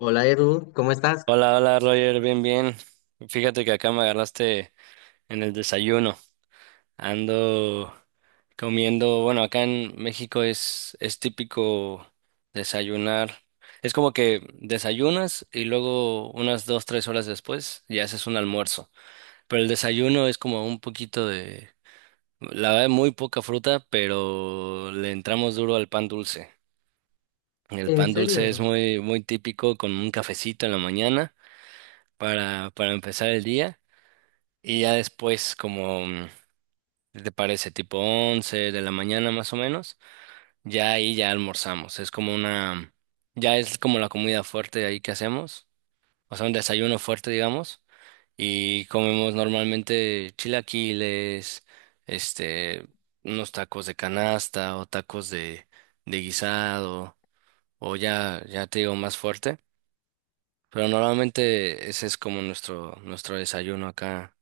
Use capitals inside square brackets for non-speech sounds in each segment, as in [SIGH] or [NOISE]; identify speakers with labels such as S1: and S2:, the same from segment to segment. S1: Hola Edu, ¿cómo estás?
S2: Hola, hola Roger, bien, bien. Fíjate que acá me agarraste en el desayuno. Ando comiendo, bueno, acá en México es típico desayunar. Es como que desayunas y luego unas 2, 3 horas después ya haces un almuerzo. Pero el desayuno es como un poquito de, la verdad, muy poca fruta, pero le entramos duro al pan dulce. El
S1: ¿En
S2: pan dulce es
S1: serio?
S2: muy, muy típico con un cafecito en la mañana para empezar el día. Y ya después, como, ¿qué te parece? Tipo 11 de la mañana más o menos, ya ahí ya almorzamos. Es como una, ya es como la comida fuerte ahí que hacemos, o sea, un desayuno fuerte, digamos, y comemos normalmente chilaquiles, este, unos tacos de canasta o tacos de guisado, o ya, ya te digo más fuerte, pero normalmente ese es como nuestro desayuno acá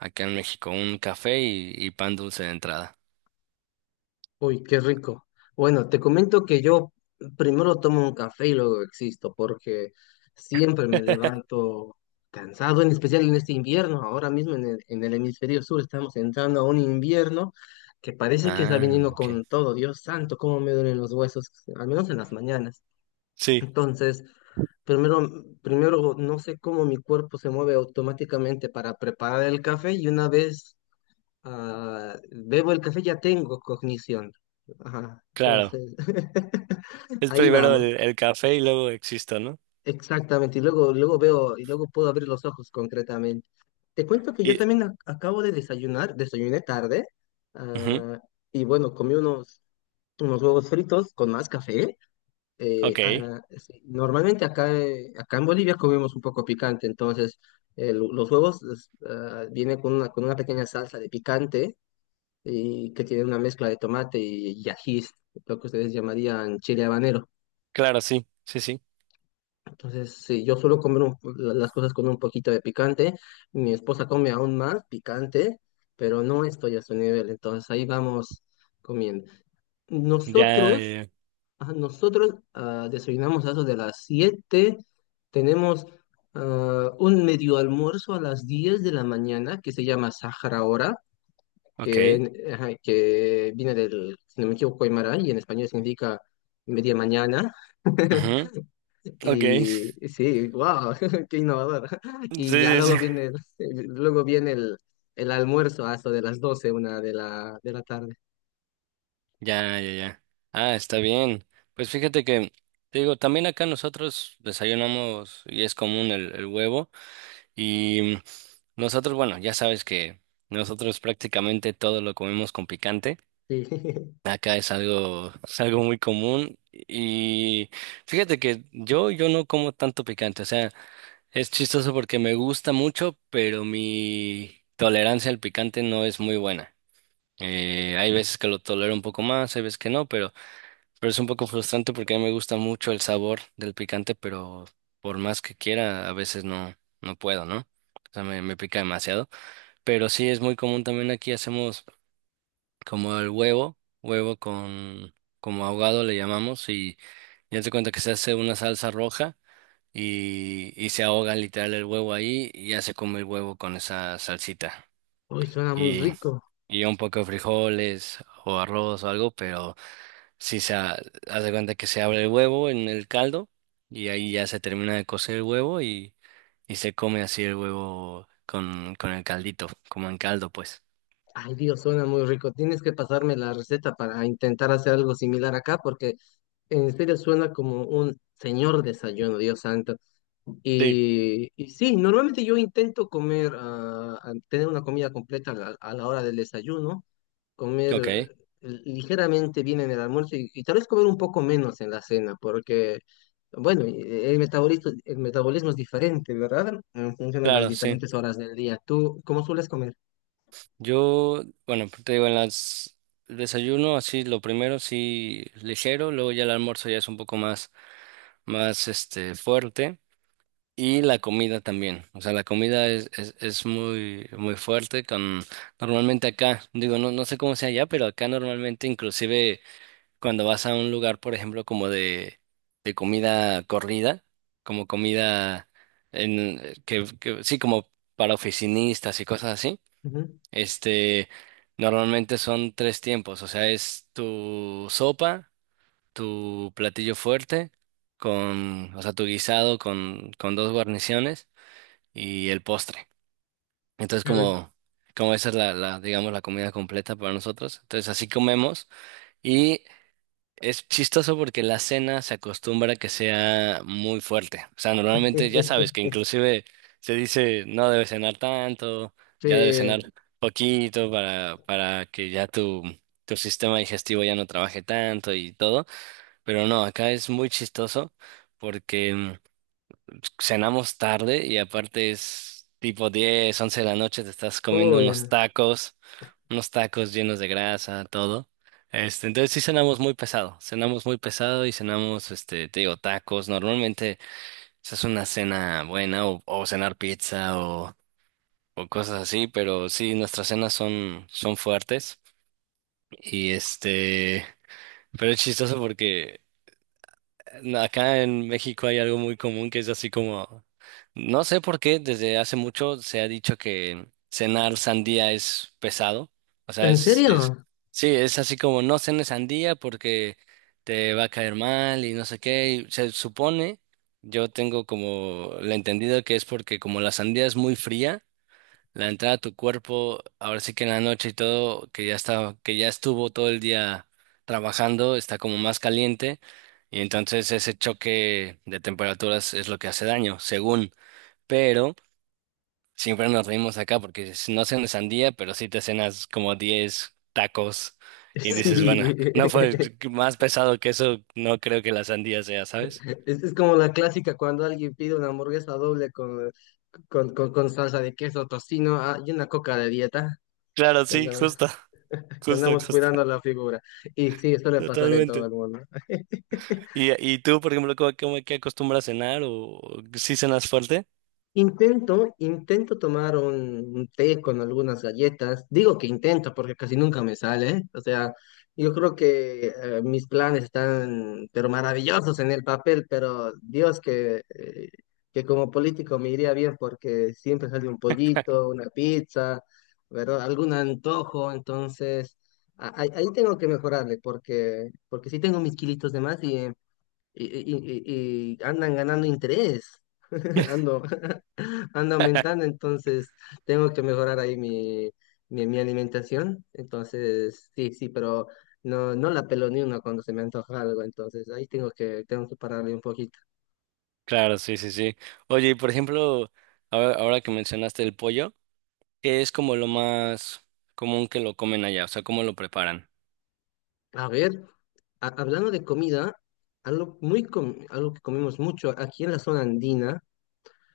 S2: Acá en México, un café y pan dulce de entrada.
S1: Uy, qué rico. Bueno, te comento que yo primero tomo un café y luego existo, porque siempre me levanto cansado, en especial en este invierno. Ahora mismo en el hemisferio sur estamos entrando a un invierno que parece que está
S2: Ah,
S1: viniendo
S2: ok.
S1: con todo. Dios santo, cómo me duelen los huesos, al menos en las mañanas.
S2: Sí,
S1: Entonces, Primero, primero no sé cómo mi cuerpo se mueve automáticamente para preparar el café y una vez bebo el café, ya tengo cognición. Ajá,
S2: claro.
S1: entonces, [LAUGHS]
S2: Es
S1: ahí
S2: primero
S1: vamos.
S2: el café y luego existo, ¿no?
S1: Exactamente. Y luego veo, y luego puedo abrir los ojos concretamente. Te cuento que yo
S2: Y,
S1: también acabo de desayunar, desayuné tarde,
S2: ujú,
S1: ah, y bueno, comí unos huevos fritos con más café.
S2: ok,
S1: Sí, normalmente acá, acá en Bolivia comemos un poco picante, entonces los huevos es, vienen con una pequeña salsa de picante y que tiene una mezcla de tomate y ají, lo que ustedes llamarían chile habanero.
S2: claro, sí, sí, sí.
S1: Entonces, sí, yo suelo comer las cosas con un poquito de picante, mi esposa come aún más picante, pero no estoy a su nivel, entonces ahí vamos comiendo.
S2: Ya,
S1: Nosotros, nosotros desayunamos a eso de las 7, tenemos un medio almuerzo a las 10 de la mañana que se llama Sahara Hora
S2: ok,
S1: que, ajá, que viene del, si no me equivoco, Aymara, y en español significa media mañana.
S2: ujú,
S1: [LAUGHS]
S2: ok. [LAUGHS]
S1: Y sí, wow, [LAUGHS] qué innovador. Y ya
S2: Sí, sí, sí.
S1: luego viene, [LAUGHS] luego viene el almuerzo hasta de las 12 una de la tarde.
S2: Ya, ya, ya. Ah, está bien. Pues fíjate que, te digo, también acá nosotros desayunamos y es común el huevo. Y nosotros, bueno, ya sabes que nosotros prácticamente todo lo comemos con picante.
S1: Sí. [LAUGHS]
S2: Acá es algo muy común y fíjate que yo no como tanto picante, o sea, es chistoso porque me gusta mucho, pero mi tolerancia al picante no es muy buena. Hay veces que lo tolero un poco más, hay veces que no, pero es un poco frustrante porque a mí me gusta mucho el sabor del picante, pero por más que quiera, a veces no, no puedo, ¿no? O sea, me pica demasiado. Pero sí es muy común también aquí hacemos como el huevo, huevo con, como ahogado le llamamos, y ya te cuenta que se hace una salsa roja y se ahoga literal el huevo ahí y ya se come el huevo con esa salsita.
S1: Uy, suena muy
S2: Y,
S1: rico.
S2: y un poco de frijoles o arroz o algo, pero sí haz de cuenta que se abre el huevo en el caldo y ahí ya se termina de cocer el huevo y se come así el huevo con el caldito, como en caldo pues.
S1: Ay, Dios, suena muy rico. Tienes que pasarme la receta para intentar hacer algo similar acá, porque en serio suena como un señor desayuno, Dios santo.
S2: Sí.
S1: Y sí, normalmente yo intento comer, tener una comida completa a a la hora del desayuno, comer
S2: Ok,
S1: ligeramente bien en el almuerzo y tal vez comer un poco menos en la cena, porque, bueno, el metabolismo es diferente, ¿verdad? En función de las
S2: claro, sí.
S1: diferentes horas del día. ¿Tú cómo sueles comer?
S2: Yo, bueno, te digo, en las el desayuno así lo primero sí ligero, luego ya el almuerzo ya es un poco más fuerte y la comida también. O sea, la comida es muy muy fuerte con normalmente acá, digo, no sé cómo sea allá, pero acá normalmente inclusive cuando vas a un lugar, por ejemplo, como de comida corrida, como comida en que sí como para oficinistas y cosas así
S1: Ujú.
S2: este, normalmente son tres tiempos, o sea, es tu sopa, tu platillo fuerte, con, o sea, tu guisado con dos guarniciones y el postre. Entonces,
S1: Qué rico.
S2: como esa es la, digamos, la comida completa para nosotros. Entonces, así comemos y es chistoso porque la cena se acostumbra que sea muy fuerte. O sea, normalmente ya sabes que
S1: [LAUGHS]
S2: inclusive se dice no debes cenar tanto, ya debes
S1: Sí.
S2: cenar poquito para que ya tu sistema digestivo ya no trabaje tanto y todo. Pero no, acá es muy chistoso porque cenamos tarde y aparte es tipo 10 11 de la noche, te estás comiendo
S1: Uy,
S2: unos tacos llenos de grasa, todo. Entonces sí cenamos muy pesado y cenamos, te digo, tacos. Normalmente esa es una cena buena o cenar pizza o cosas así, pero sí, nuestras cenas son fuertes y Pero es chistoso porque no, acá en México hay algo muy común que es así como, no sé por qué, desde hace mucho se ha dicho que cenar sandía es pesado. O sea,
S1: ¿en
S2: es,
S1: serio?
S2: sí, es así como no cenes sandía porque te va a caer mal y no sé qué. Y se supone, yo tengo como la entendido que es porque como la sandía es muy fría, la entrada a tu cuerpo, ahora sí que en la noche y todo, que ya estuvo todo el día trabajando, está como más caliente y entonces ese choque de temperaturas es lo que hace daño, según. Pero siempre nos reímos acá porque si no cenas sandía, pero sí te cenas como 10 tacos y dices, bueno, no fue
S1: [LAUGHS] Sí. [LAUGHS]
S2: más pesado que eso, no creo que la sandía sea, ¿sabes?
S1: Es como la clásica cuando alguien pide una hamburguesa doble con salsa de queso, tocino, y una coca de dieta,
S2: Claro,
S1: que
S2: sí,
S1: andamos,
S2: justo,
S1: [LAUGHS] que
S2: justo,
S1: andamos
S2: justo,
S1: cuidando la figura. Y sí, suele pasar en todo
S2: totalmente.
S1: el mundo.
S2: ¿Y tú, por ejemplo, qué acostumbras a cenar o si cenas fuerte?
S1: Intento, intento tomar un té con algunas galletas. Digo que intento porque casi nunca me sale. O sea, yo creo que mis planes están, pero maravillosos en el papel, pero Dios que como político me iría bien porque siempre sale un pollito, una pizza, ¿verdad? Algún antojo. Entonces, ahí ahí tengo que mejorarle porque, porque sí tengo mis kilitos de más y, y andan ganando interés. [LAUGHS]
S2: [LAUGHS]
S1: Ando anda aumentando, entonces tengo que mejorar ahí mi, mi alimentación. Entonces, sí, sí, pero no, no la pelo ni una cuando se me antoja algo, entonces ahí tengo que pararle un poquito.
S2: Claro, sí, sí, sí. Oye, y por ejemplo, ahora que mencionaste el pollo, ¿qué es como lo más común que lo comen allá? O sea, ¿cómo lo preparan?
S1: A ver, hablando de comida, algo que comemos mucho aquí en la zona andina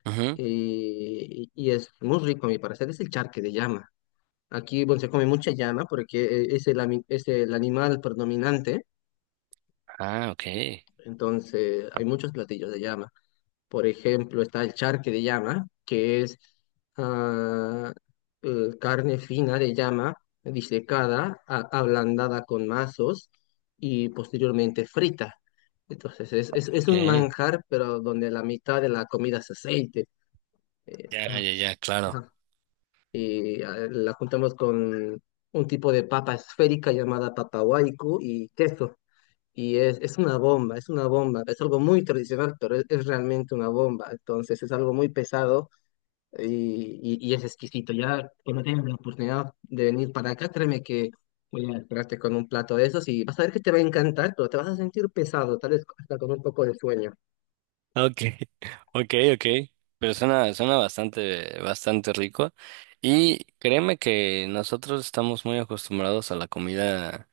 S2: Ujú.
S1: y es muy rico a mi parecer, es el charque de llama. Aquí, bueno, se come mucha llama porque es el animal predominante,
S2: Ah, okay,
S1: entonces hay muchos platillos de llama. Por ejemplo, está el charque de llama, que es ah, carne fina de llama, disecada, ablandada con mazos y posteriormente frita. Entonces, es un
S2: okay.
S1: manjar, pero donde la mitad de la comida es aceite.
S2: Ya,
S1: Ajá,
S2: ya, ya, claro.
S1: ajá. Y la juntamos con un tipo de papa esférica llamada papa huaico y queso. Y es una bomba, es una bomba, es algo muy tradicional, pero es realmente una bomba. Entonces es algo muy pesado y, y es exquisito. Ya cuando tengas la oportunidad de venir para acá, créeme que voy a esperarte con un plato de esos y vas a ver que te va a encantar, pero te vas a sentir pesado, tal vez hasta con un poco de sueño.
S2: Okay, [LAUGHS] okay, okay. Pero suena bastante, bastante rico. Y créeme que nosotros estamos muy acostumbrados a la comida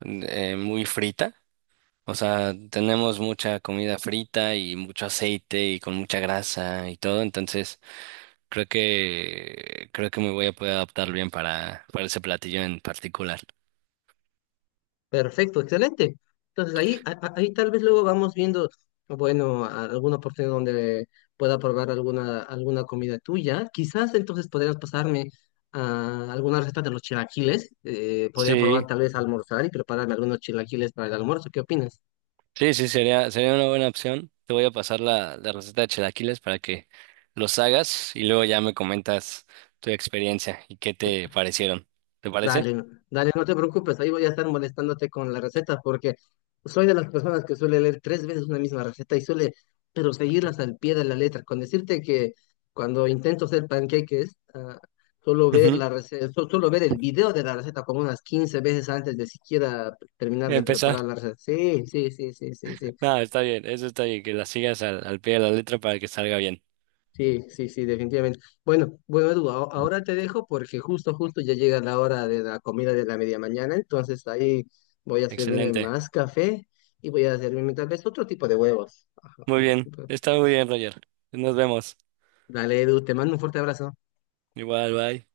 S2: muy frita. O sea, tenemos mucha comida frita y mucho aceite y con mucha grasa y todo, entonces creo que me voy a poder adaptar bien para ese platillo en particular.
S1: Perfecto, excelente. Entonces ahí, ahí tal vez luego vamos viendo, bueno, alguna oportunidad donde pueda probar alguna, alguna comida tuya. Quizás entonces podrías pasarme a alguna receta de los chilaquiles. Podría probar
S2: Sí,
S1: tal vez almorzar y prepararme algunos chilaquiles para el almuerzo. ¿Qué opinas?
S2: sí, sí, sería una buena opción. Te voy a pasar la receta de chilaquiles para que los hagas y luego ya me comentas tu experiencia y qué te parecieron. ¿Te parece?
S1: Dale, dale, no te preocupes, ahí voy a estar molestándote con la receta porque soy de las personas que suele leer tres veces una misma receta y suele, pero seguirlas al pie de la letra. Con decirte que cuando intento hacer panqueques, suelo ver
S2: Ujú.
S1: la receta, suelo ver el video de la receta como unas 15 veces antes de siquiera terminar de
S2: Empezar.
S1: preparar
S2: [LAUGHS]
S1: la receta. Sí, sí, sí, sí, sí, sí.
S2: No, está bien, eso está bien, que la sigas al pie de la letra para que salga bien.
S1: Sí, sí, sí, definitivamente. Bueno, bueno, Edu, ahora te dejo porque justo, justo ya llega la hora de la comida de la media mañana, entonces ahí voy a servirme
S2: Excelente.
S1: más café y voy a servirme tal vez otro tipo de huevos. Ajá,
S2: Muy bien,
S1: pues,
S2: está muy bien, Roger. Nos vemos.
S1: dale, Edu, te mando un fuerte abrazo.
S2: Igual, bye.